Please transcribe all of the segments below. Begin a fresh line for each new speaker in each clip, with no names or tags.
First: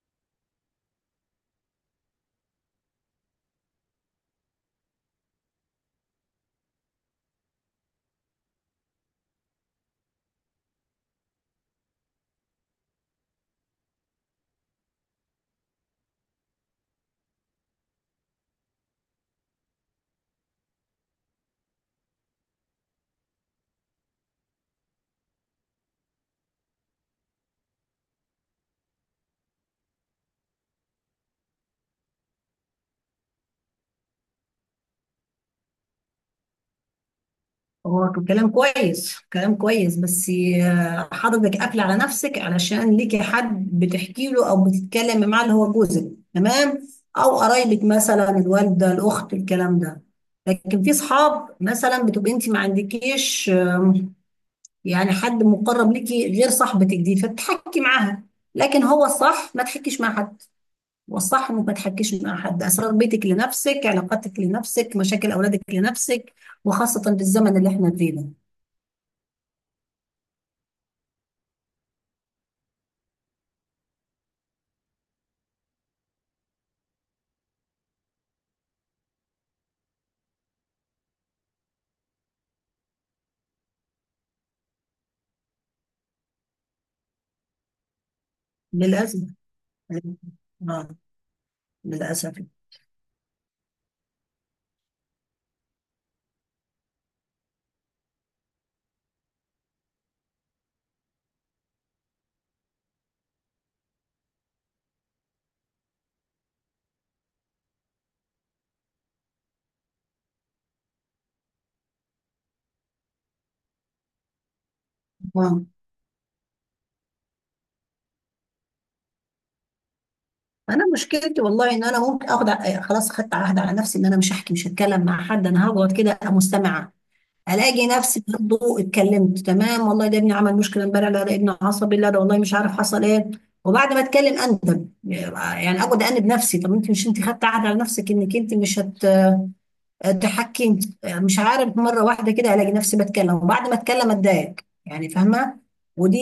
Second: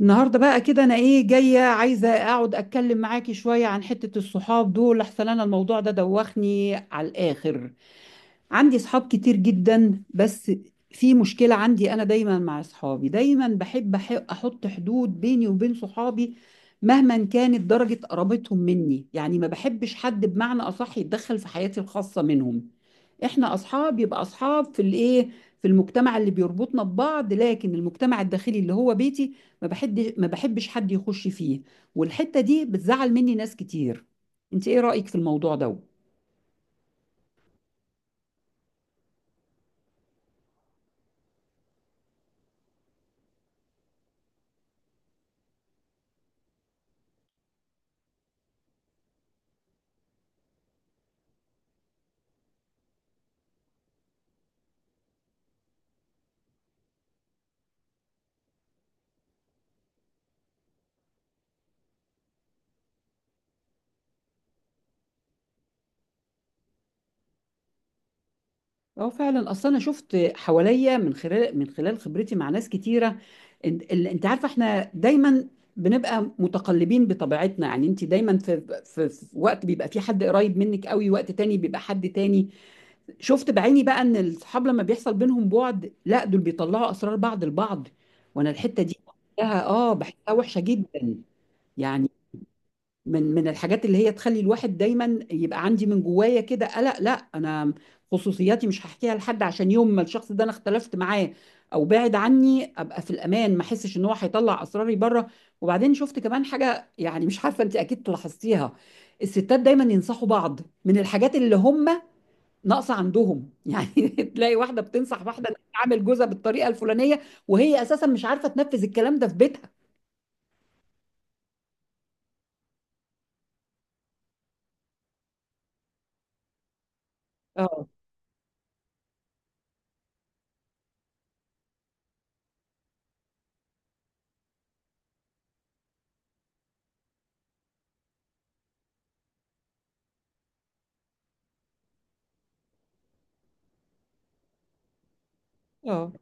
النهارده بقى كده، انا جايه عايزه اقعد اتكلم معاكي شويه عن حته الصحاب دول. احسن انا الموضوع ده دوخني على الاخر. عندي صحاب كتير جدا، بس في مشكلة عندي. أنا دايما مع صحابي، دايما بحب أحط حدود بيني وبين صحابي مهما كانت درجة قرابتهم مني. يعني ما بحبش حد، بمعنى أصح، يتدخل في حياتي الخاصة منهم. إحنا أصحاب يبقى أصحاب في في المجتمع اللي بيربطنا ببعض، لكن المجتمع الداخلي اللي هو بيتي، ما بحبش حد يخش فيه. والحتة دي بتزعل مني ناس كتير. أنت إيه رأيك في الموضوع ده؟
هو كلام كويس كلام كويس بس. حضرتك قافل على نفسك علشان ليكي حد بتحكي له او بتتكلمي معاه اللي هو جوزك، تمام، او قرايبك مثلا الوالده، الاخت، الكلام ده. لكن في اصحاب مثلا بتبقي انت ما عندكيش، يعني حد مقرب ليكي غير صاحبتك دي فتحكي معاها. لكن هو الصح ما تحكيش مع حد، والصح انك ما تحكيش مع حد. اسرار بيتك لنفسك، علاقاتك لنفسك، مشاكل اولادك لنفسك، وخاصه بالزمن اللي احنا فيه ده.
اه فعلا، اصل انا شفت حواليا، من خلال خبرتي مع ناس كتيره، انت عارفه احنا دايما بنبقى متقلبين بطبيعتنا. يعني انت دايما في وقت بيبقى في حد قريب منك قوي، وقت تاني بيبقى حد تاني. شفت بعيني بقى ان الصحاب لما بيحصل بينهم بعد، لا دول بيطلعوا اسرار بعض البعض. وانا الحته دي
للأسف.
بحسها وحشه
آه.
جدا. يعني
للأسف.
من الحاجات اللي هي تخلي الواحد دايما يبقى عندي من جوايا كده قلق. لا انا خصوصياتي مش هحكيها لحد، عشان يوم ما الشخص ده انا اختلفت معاه او بعد عني، ابقى في الامان، ما احسش ان هو هيطلع اسراري بره. وبعدين شفت كمان حاجه، يعني مش عارفه انت اكيد لاحظتيها. الستات دايما ينصحوا بعض من الحاجات اللي هم ناقصه عندهم يعني تلاقي واحده بتنصح واحده إنها
آه.
تعامل جوزها بالطريقه الفلانيه، وهي اساسا مش عارفه تنفذ الكلام ده في بيتها.
أنا مشكلتي والله إن أنا ممكن آخد ع- إيه، خلاص، خدت عهد على نفسي إن أنا مش هحكي، مش هتكلم مع حد، أنا هقعد كده أبقى مستمعة. ألاقي
اه.
نفسي برضه اتكلمت، تمام والله ده ابني عمل مشكلة امبارح، لا ده ابني عصبي، لا ده والله مش عارف حصل إيه. وبعد ما أتكلم أندب، يعني أقعد أنب نفسي، طب أنت مش أنت خدت عهد على نفسك إنك أنت مش هت، اتحكمت مش عارف، مره واحده كده الاقي نفسي بتكلم، وبعد ما اتكلم اتضايق. يعني فاهمه.
اه.
ودي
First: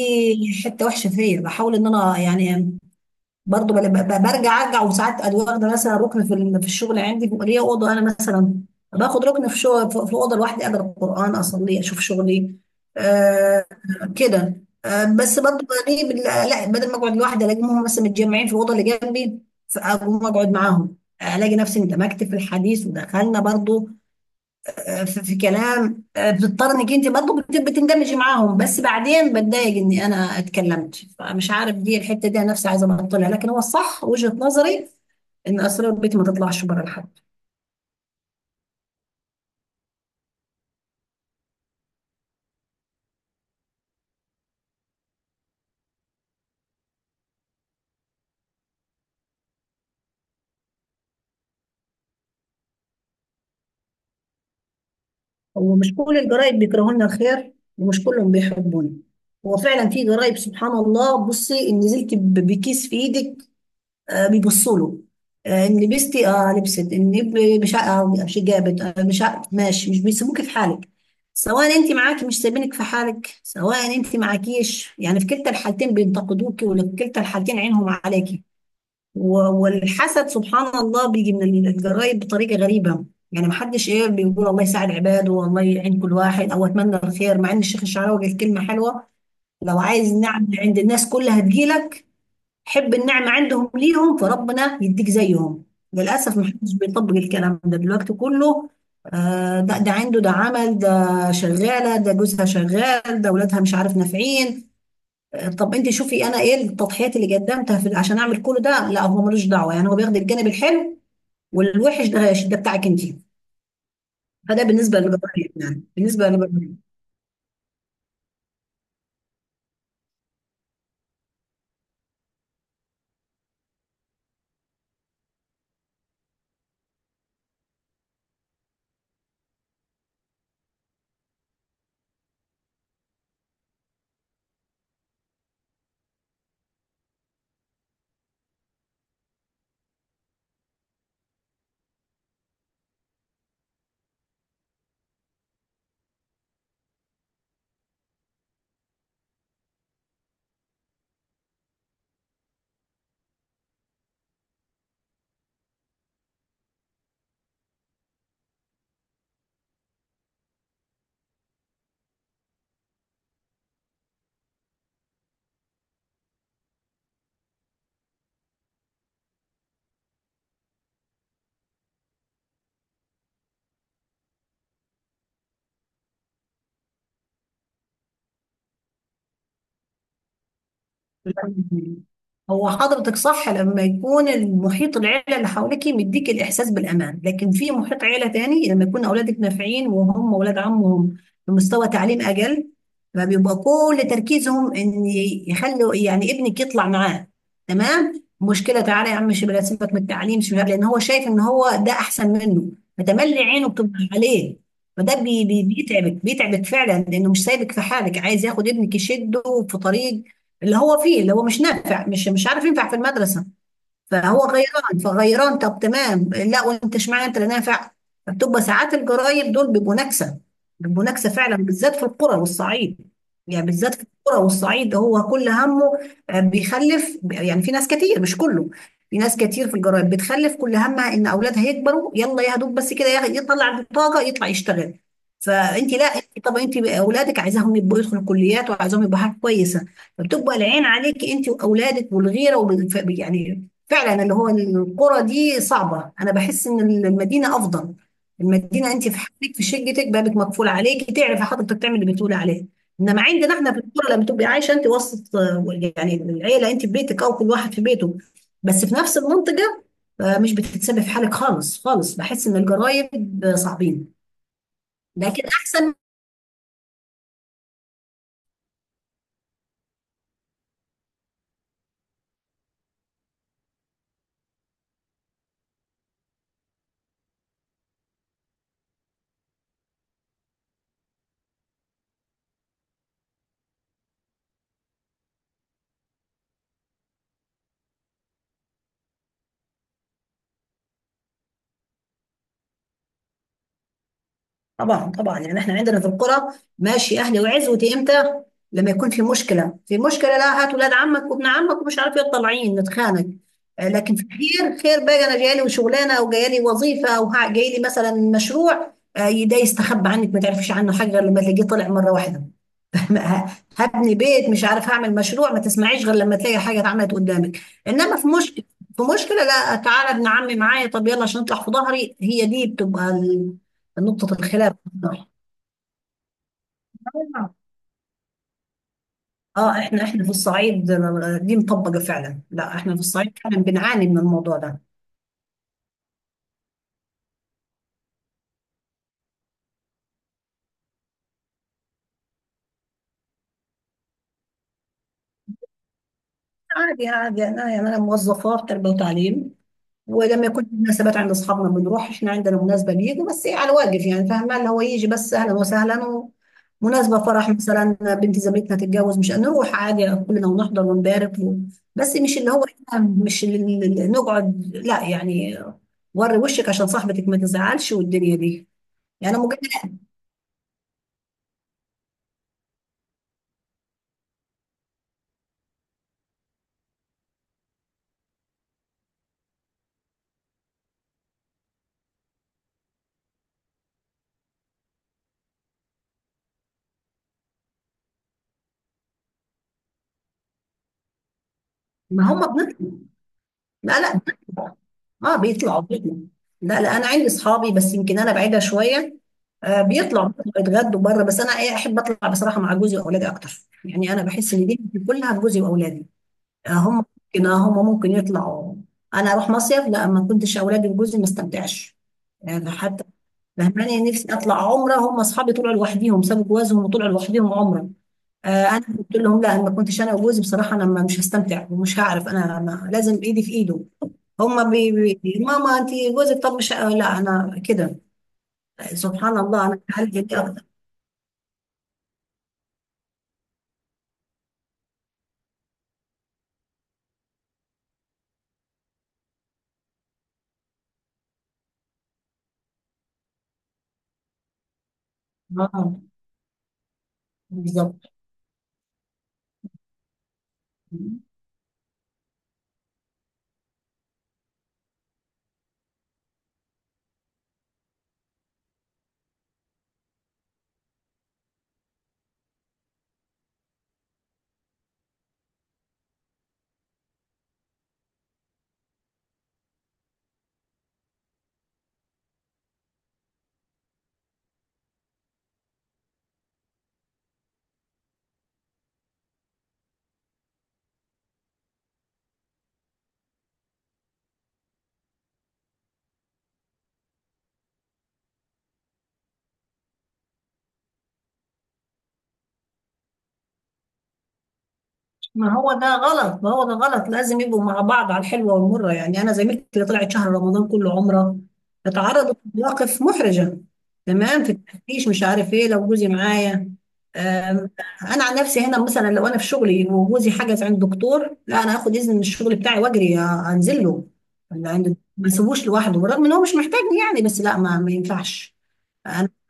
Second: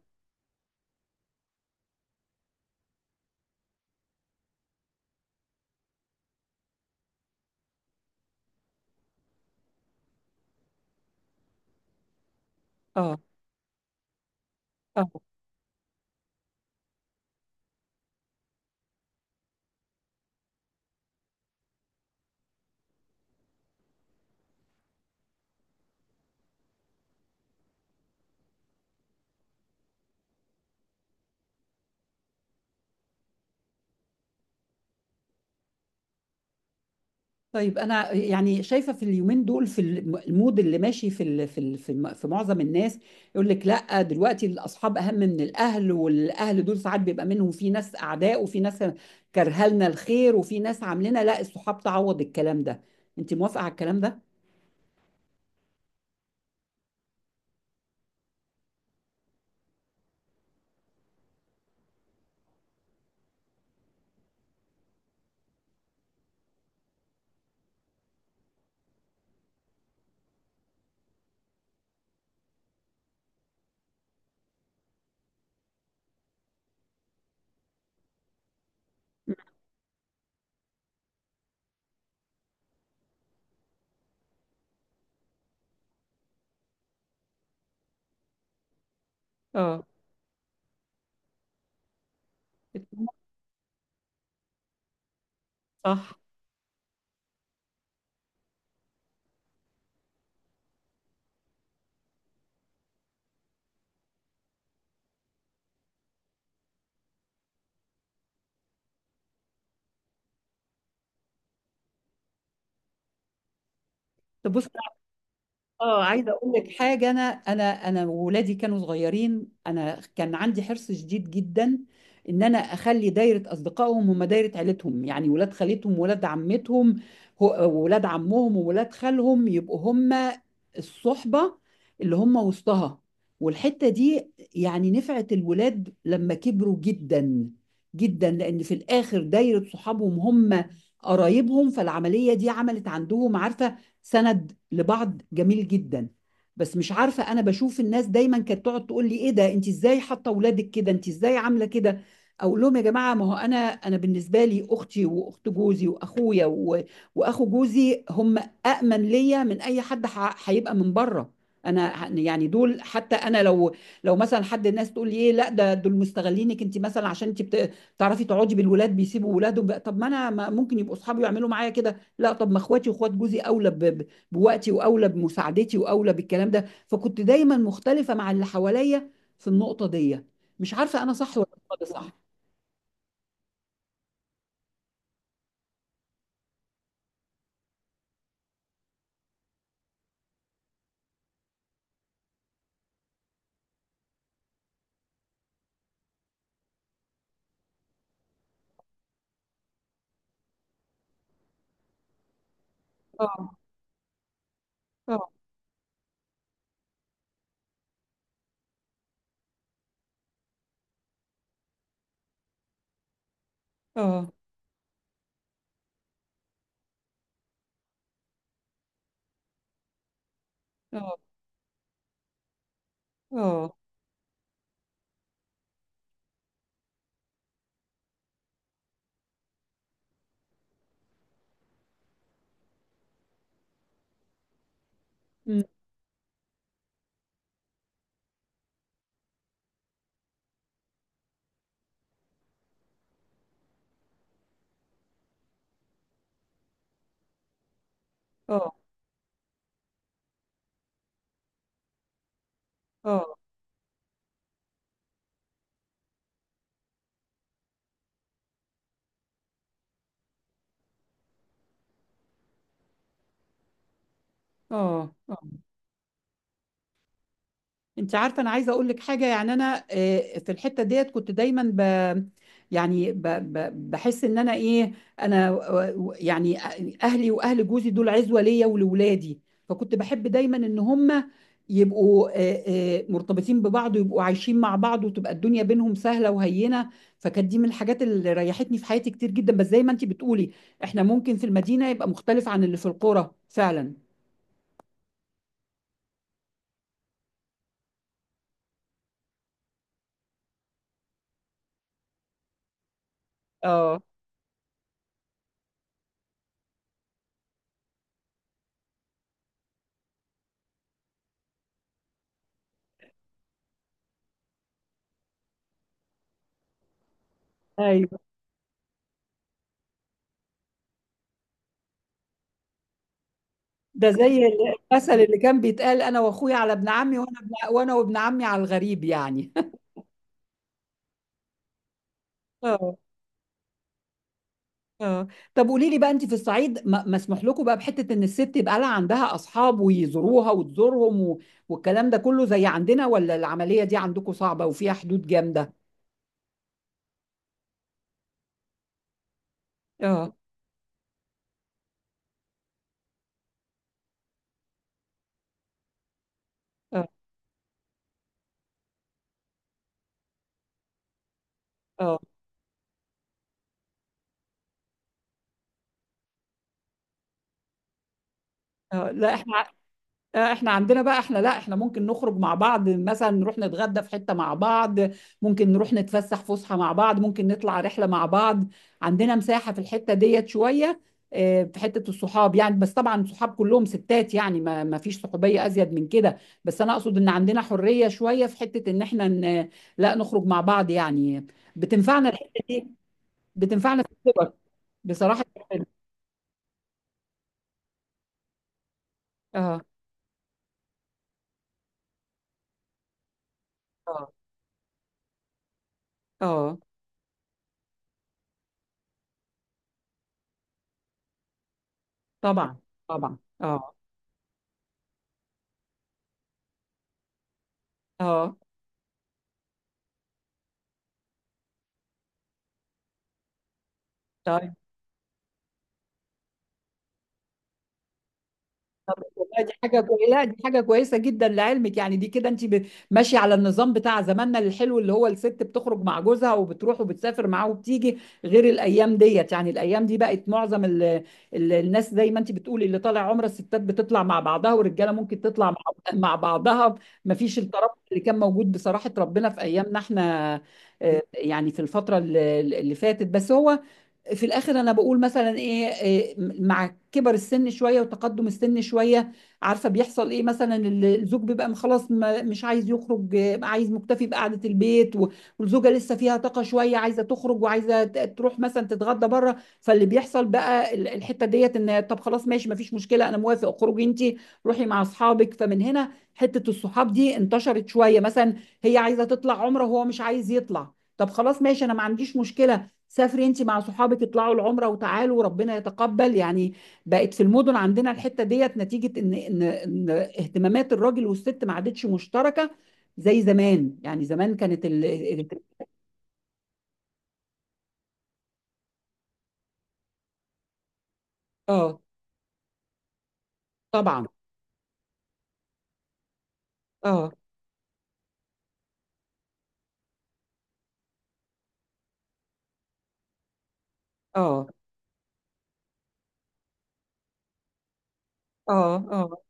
حته وحشه فيا، بحاول ان انا يعني برضه برجع ارجع. وساعات ادي واخده مثلا ركن في الشغل، عندي ليا اوضه انا مثلا، باخد ركن في شغل في اوضه لوحدي، اقرا القران، اصلي، اشوف شغلي.
اه.
آه، كده. آه
اه.
بس برضه بلاقي بال- لا بدل ما اقعد لوحدي الاقيهم مثلا متجمعين في الاوضه اللي جنبي، فاقوم اقعد معاهم، الاقي نفسي اندمجت في الحديث، ودخلنا برضه آه، في كلام. آه، بتضطر انك انت برضه بتندمجي معاهم، بس بعدين بتضايق اني انا اتكلمت. فمش عارف دي الحته دي انا نفسي عايزه ابطلها، لكن هو الصح وجهه نظري ان اسرار بيتي ما تطلعش بره لحد.
طيب انا يعني شايفه في اليومين دول، في المود اللي ماشي في ال- في ال- في م- في معظم الناس، يقول لك لا، دلوقتي الاصحاب اهم من الاهل، والاهل دول ساعات بيبقى منهم في ناس اعداء، وفي ناس كارهه لنا الخير، وفي ناس عاملنا لا، الصحاب تعوض الكلام ده. انت موافقه على الكلام ده؟
هو مش كل الجرايد بيكرهوا لنا الخير، ومش كلهم بيحبونا. هو فعلا في جرايد سبحان الله، بصي ان نزلت بكيس في ايدك آه، بيبصوا له. آه، ان لبستي، اه لبست ان مش جابت، آه، مش ع- ماشي مش بيسيبوكي في حالك. سواء انت معاكي مش سايبينك في حالك، سواء انت معاكيش، يعني في كلتا الحالتين بينتقدوكي، وفي كلتا الحالتين عينهم عليكي. و- والحسد سبحان الله بيجي من الجرايد بطريقه غريبه. يعني محدش ايه بيقول الله يساعد عباده، والله يعين كل واحد، او اتمنى الخير، مع ان الشيخ الشعراوي قال كلمه حلوه: لو
اه.
عايز نعمة عند الناس كلها هتجيلك، حب النعمة عندهم ليهم فربنا يديك زيهم.
صح.
للأسف محدش بيطبق الكلام ده دلوقتي كله. آه، ده عنده، ده عمل ده، شغالة، ده جوزها شغال، ده ولادها مش عارف نافعين. آه، طب انت شوفي انا ايه التضحيات اللي قدمتها في عشان اعمل كل ده، لا هو ملوش دعوة، يعني هو بياخد الجانب الحلو، والوحش ده بتاعك انت.
طب
فده
بص.
بالنسبة للجبار، يعني
اه،
بالنسبة
عايزه اقول
للجبار.
لك حاجه. انا وولادي كانوا صغيرين، انا كان عندي حرص شديد جدا ان انا اخلي دايره اصدقائهم هم دايره عيلتهم، يعني ولاد خالتهم، ولاد عمتهم، ولاد عمهم وولاد خالهم، يبقوا هم الصحبه اللي هم وسطها. والحته دي يعني نفعت الولاد لما كبروا جدا جدا، لان في الاخر دايره صحابهم هم قرايبهم. فالعمليه دي عملت عندهم، عارفه، سند لبعض جميل جدا. بس مش عارفه، انا بشوف الناس دايما كانت تقعد تقول لي: ايه ده، انت ازاي حاطه اولادك كده، انت ازاي عامله كده. اقول لهم يا جماعه، ما هو انا بالنسبه لي اختي واخت جوزي واخويا واخو جوزي، هم أأمن ليا من اي حد هيبقى من بره. انا يعني دول. حتى انا لو، مثلا حد، الناس تقول لي ايه، لا ده دول مستغلينك انت مثلا عشان انت بتعرفي تقعدي بالولاد، بيسيبوا ولادهم بقى. طب ما انا ممكن يبقوا اصحابي يعملوا معايا كده. لا، طب ما اخواتي واخوات جوزي اولى بوقتي، واولى بمساعدتي، واولى بالكلام ده. فكنت دايما مختلفه مع اللي حواليا في النقطه دي. مش عارفه انا صح ولا انت صح.
هو حضرتك صح لما يكون المحيط، العيلة اللي حواليك، مديك الإحساس بالأمان، لكن في محيط عيلة تاني لما يكون أولادك نافعين وهم أولاد عمهم بمستوى تعليم أقل، فبيبقى كل تركيزهم إن يخلوا يعني ابنك يطلع معاه. تمام، مشكلة، تعالى يا عم شباب، سيبك من التعليم شباب، لأن هو شايف إن هو ده أحسن منه، فتملي
اه.
عينه بتبقى عليه. فده
اه.
بيتعبك بيتعبك فعلا، لأنه مش سايبك في حالك، عايز ياخد ابنك يشده في طريق اللي هو فيه، اللي هو مش نافع، مش عارف ينفع في المدرسة.
اه.
فهو غيران، فغيران. طب تمام، لا وانت اشمعنى انت لا نافع. فبتبقى ساعات الجرايم دول بيبقوا نكسه، بيبقوا
اه.
نكسه فعلا، بالذات في القرى والصعيد. يعني
اه.
بالذات في القرى والصعيد هو كل همه آه، بيخلف. يعني في ناس كتير، مش كله، في ناس كتير في الجرايم بتخلف كل همها ان اولادها يكبروا، يلا يا دوب بس كده يطلع البطاقه يطلع يشتغل.
أمم.
فانت لا انت، طب انت اولادك عايزاهم يبقوا يدخلوا كليات، وعايزاهم يبقوا حاجه كويسه، فبتبقى العين عليك انت واولادك والغيره يعني. فعلا اللي هو القرى دي صعبة. أنا بحس إن المدينة أفضل.
اه.
المدينة أنت في حالك، في شقتك، بابك مقفول عليكي، تعرفي حضرتك تعمل اللي بتقولي عليه. إنما
اه.
عندنا إحنا في القرى لما تبقي عايشة أنت وسط آه، يعني العيلة، أنت في بيتك أو كل واحد في بيته بس في نفس المنطقة، آه، مش بتتسبب في حالك خالص خالص. بحس إن الجرايم آه، صعبين،
اه.
لكن أحسن.
انت عارفه، انا عايزه اقول لك حاجه. يعني انا، في الحته ديت كنت دايما يعني ب ب بحس ان انا انا يعني، اهلي واهل جوزي دول عزوه ليا ولولادي. فكنت بحب دايما ان هم يبقوا مرتبطين ببعض، ويبقوا عايشين مع بعض، وتبقى الدنيا بينهم سهله وهينه. فكانت دي من الحاجات اللي ريحتني في حياتي كتير جدا. بس زي ما انت بتقولي، احنا ممكن في المدينه يبقى مختلف عن اللي في القرى فعلا.
طبعا طبعا، يعني احنا عندنا في القرى ماشي، اهلي وعزوتي امتى؟ لما يكون في مشكله. في مشكله، لا هات ولاد عمك وابن عمك ومش عارف ايه، طالعين نتخانق آه،
اه.
لكن في خير، خير بقى انا جايه لي شغلانه او جايه لي وظيفه او جايه لي مثلا مشروع آه، ده يستخبى عنك، ما تعرفيش عنه حاجه غير لما تلاقيه طلع مره واحده. ه- هبني بيت، مش عارف هعمل مشروع، ما تسمعيش غير لما تلاقي حاجه اتعملت قدامك. انما
ايوه.
في مشكله، في مشكله لا تعالى ابن عمي معايا، طب يلا عشان نطلع في ظهري. هي دي بتبقى
ده
نقطه
زي
الخلاف.
المثل اللي كان بيتقال: انا واخويا على ابن عمي، وانا وابن عمي على الغريب، يعني
اه احنا في الصعيد دي مطبقه فعلا. لا احنا
اه.
في الصعيد فعلا بنعاني من الموضوع ده.
اه. طب قولي لي بقى، انت في الصعيد مسموح لكم بقى بحته ان الست يبقى لها عندها اصحاب ويزوروها وتزورهم، و... والكلام ده كله زي عندنا، ولا العمليه دي عندكم صعبه وفيها حدود جامده؟
عادي عادي، انا يعني انا موظفه في تربيه وتعليم،
اه.
ولما يكون في مناسبات عند اصحابنا بنروح، احنا عندنا مناسبه بيجوا، بس ايه، على واجب يعني، فاهمه اللي هو يجي بس اهلا وسهلا.
اه.
مناسبة فرح مثلا بنت زميلتنا تتجوز، مش هنروح عادي كلنا ونحضر ونبارك و... بس
اه.
مش اللي هو إحنا، مش اللي نقعد، لا يعني وري وشك عشان صاحبتك ما تزعلش والدنيا دي،
اه. لا
يعني مجرد
احنا، احنا عندنا بقى، احنا، لا احنا ممكن نخرج مع بعض، مثلا نروح نتغدى في حتة مع بعض. ممكن نروح نتفسح فسحة مع بعض، ممكن نطلع رحلة مع بعض. عندنا مساحة في الحتة ديت شوية، في حتة الصحاب يعني. بس طبعا صحاب كلهم ستات يعني، ما فيش صحوبية أزيد من كده. بس أنا أقصد إن عندنا حرية شوية في حتة إن احنا لا نخرج مع بعض يعني.
ما
بتنفعنا
هم
الحتة دي،
بنطلع. لا
بتنفعنا في
لا
الكبر
بنطلع. اه
بصراحة.
بيطلعوا بيطلعوا. لا لا انا عندي اصحابي، بس يمكن انا بعيدة شوية.
اه.
آه بيطلعوا، يتغدوا بره، بس انا احب اطلع بصراحة مع جوزي واولادي اكتر. يعني انا
اه.
بحس ان دي كلها بجوزي واولادي
اه.
هم. ممكن آه، هم ممكن يطلعوا. انا اروح مصيف لا ما كنتش اولادي وجوزي ما استمتعش، يعني
طبعا.
حتى
طبعا. اه.
فهماني نفسي اطلع عمره. هم اصحابي طلعوا لوحديهم، سابوا جوازهم وطلعوا لوحديهم عمره.
اه.
آه انا قلت لهم لا، أنا ما كنتش انا وجوزي بصراحه انا مش هستمتع، ومش هعرف، انا ما لازم ايدي في ايده. هم
طيب.
بي ماما انت جوزك، طب مش آه، لا انا كده
طب
سبحان
والله
الله
دي
انا
حاجة
عندي
كويسة،
دي
لا دي
اكتر.
حاجة كويسة جدا لعلمك. يعني دي كده انت ماشية على النظام بتاع زماننا الحلو، اللي هو الست بتخرج مع جوزها وبتروح وبتسافر معاه وبتيجي، غير الأيام ديت. يعني الأيام دي بقت معظم ال الناس، زي ما انت بتقولي، اللي طالع عمرة الستات بتطلع مع بعضها، والرجالة ممكن تطلع مع
اه
مع بعضها. مفيش
بالظبط.
الترابط اللي كان موجود، بصراحة ربنا، في أيامنا احنا، يعني في الفترة اللي فاتت. بس هو في الاخر انا بقول مثلا، ايه إيه، مع كبر السن شويه وتقدم السن شويه، عارفه بيحصل ايه. مثلا الزوج بيبقى، خلاص مش عايز يخرج، عايز مكتفي بقعده البيت، والزوجه لسه فيها طاقه شويه، عايزه تخرج وعايزه تروح مثلا تتغدى بره. فاللي بيحصل بقى الحته ديت، ان طب خلاص ماشي ما فيش مشكله، انا موافق، اخرجي انت، روحي مع اصحابك. فمن هنا حته الصحاب دي انتشرت شويه، مثلا هي عايزه تطلع عمره وهو مش عايز يطلع، طب خلاص ماشي، انا ما عنديش مشكله، سافري انت مع صحابك، اطلعوا العمره وتعالوا وربنا يتقبل يعني. بقت في المدن عندنا الحته ديت نتيجه ان اهتمامات الراجل والست ما عادتش مشتركه زي زمان. يعني زمان كانت
ما هو ده غلط، ما هو ده غلط، لازم يبقوا مع بعض على الحلوة والمرة. يعني أنا زميلتي اللي طلعت شهر رمضان كله عمرة
اه.
اتعرضت لمواقف محرجة،
طبعا.
تمام، في التفتيش مش عارف إيه. لو جوزي معايا.
اه.
آم، أنا عن نفسي، هنا مثلا لو أنا في شغلي وجوزي حجز عند دكتور، لا أنا هاخد إذن من الشغل بتاعي وأجري آه، أنزل له
اه.
اللي عند، ما اسيبوش لوحده، بالرغم إن هو مش محتاجني يعني، بس لا ما ينفعش.
اه.
أنا
اه.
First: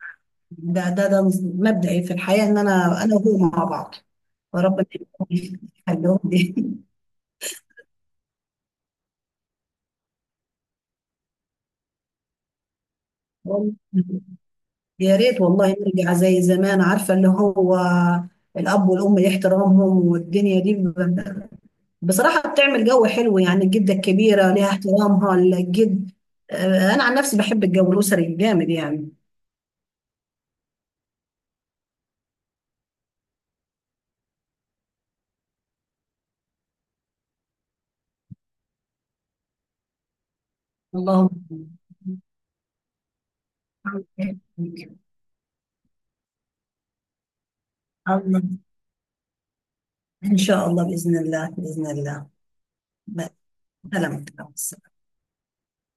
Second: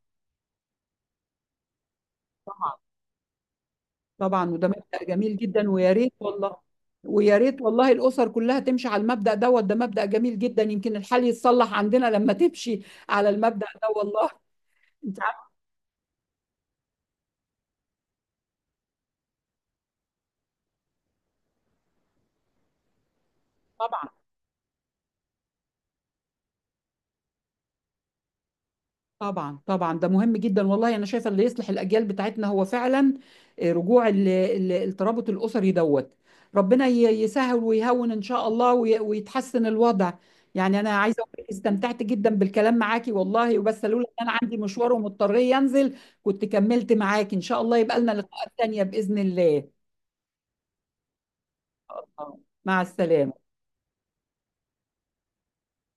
ده مبدئي في الحياة إن
طبعا.
أنا، أنا وهو مع بعض.
طبعا، وده
وربنا
مبدأ جميل
يخليهم
جدا ويا ريت
لي.
والله. ويا ريت والله الاسر كلها تمشي على المبدأ دوت. ده مبدأ جميل جدا، يمكن الحال يتصلح عندنا لما تمشي على المبدأ
والله
ده والله.
يا
انت
ريت
عارفه.
والله نرجع زي زمان، عارفة اللي هو الأب والأم احترامهم، والدنيا دي ب- بصراحة بتعمل جو حلو، يعني الجدة
طبعا.
الكبيرة ليها احترامها، الجد، آه، أنا عن نفسي بحب الجو الأسري الجامد يعني.
طبعا. طبعا ده مهم جدا والله. انا شايفه اللي يصلح الاجيال بتاعتنا هو فعلا رجوع الترابط الاسري دوت. ربنا يسهل ويهون ان شاء الله، ويتحسن الوضع. يعني انا عايزه
اللهم.
اقول لك استمتعت جدا بالكلام معاكي والله، وبس لولا ان انا عندي مشوار ومضطر ينزل كنت كملت معاكي. ان شاء الله يبقى لنا
الله.
لقاءات تانيه باذن الله.
إن شاء الله، بإذن الله، بإذن الله.
آه. مع السلامه.
سلامتك.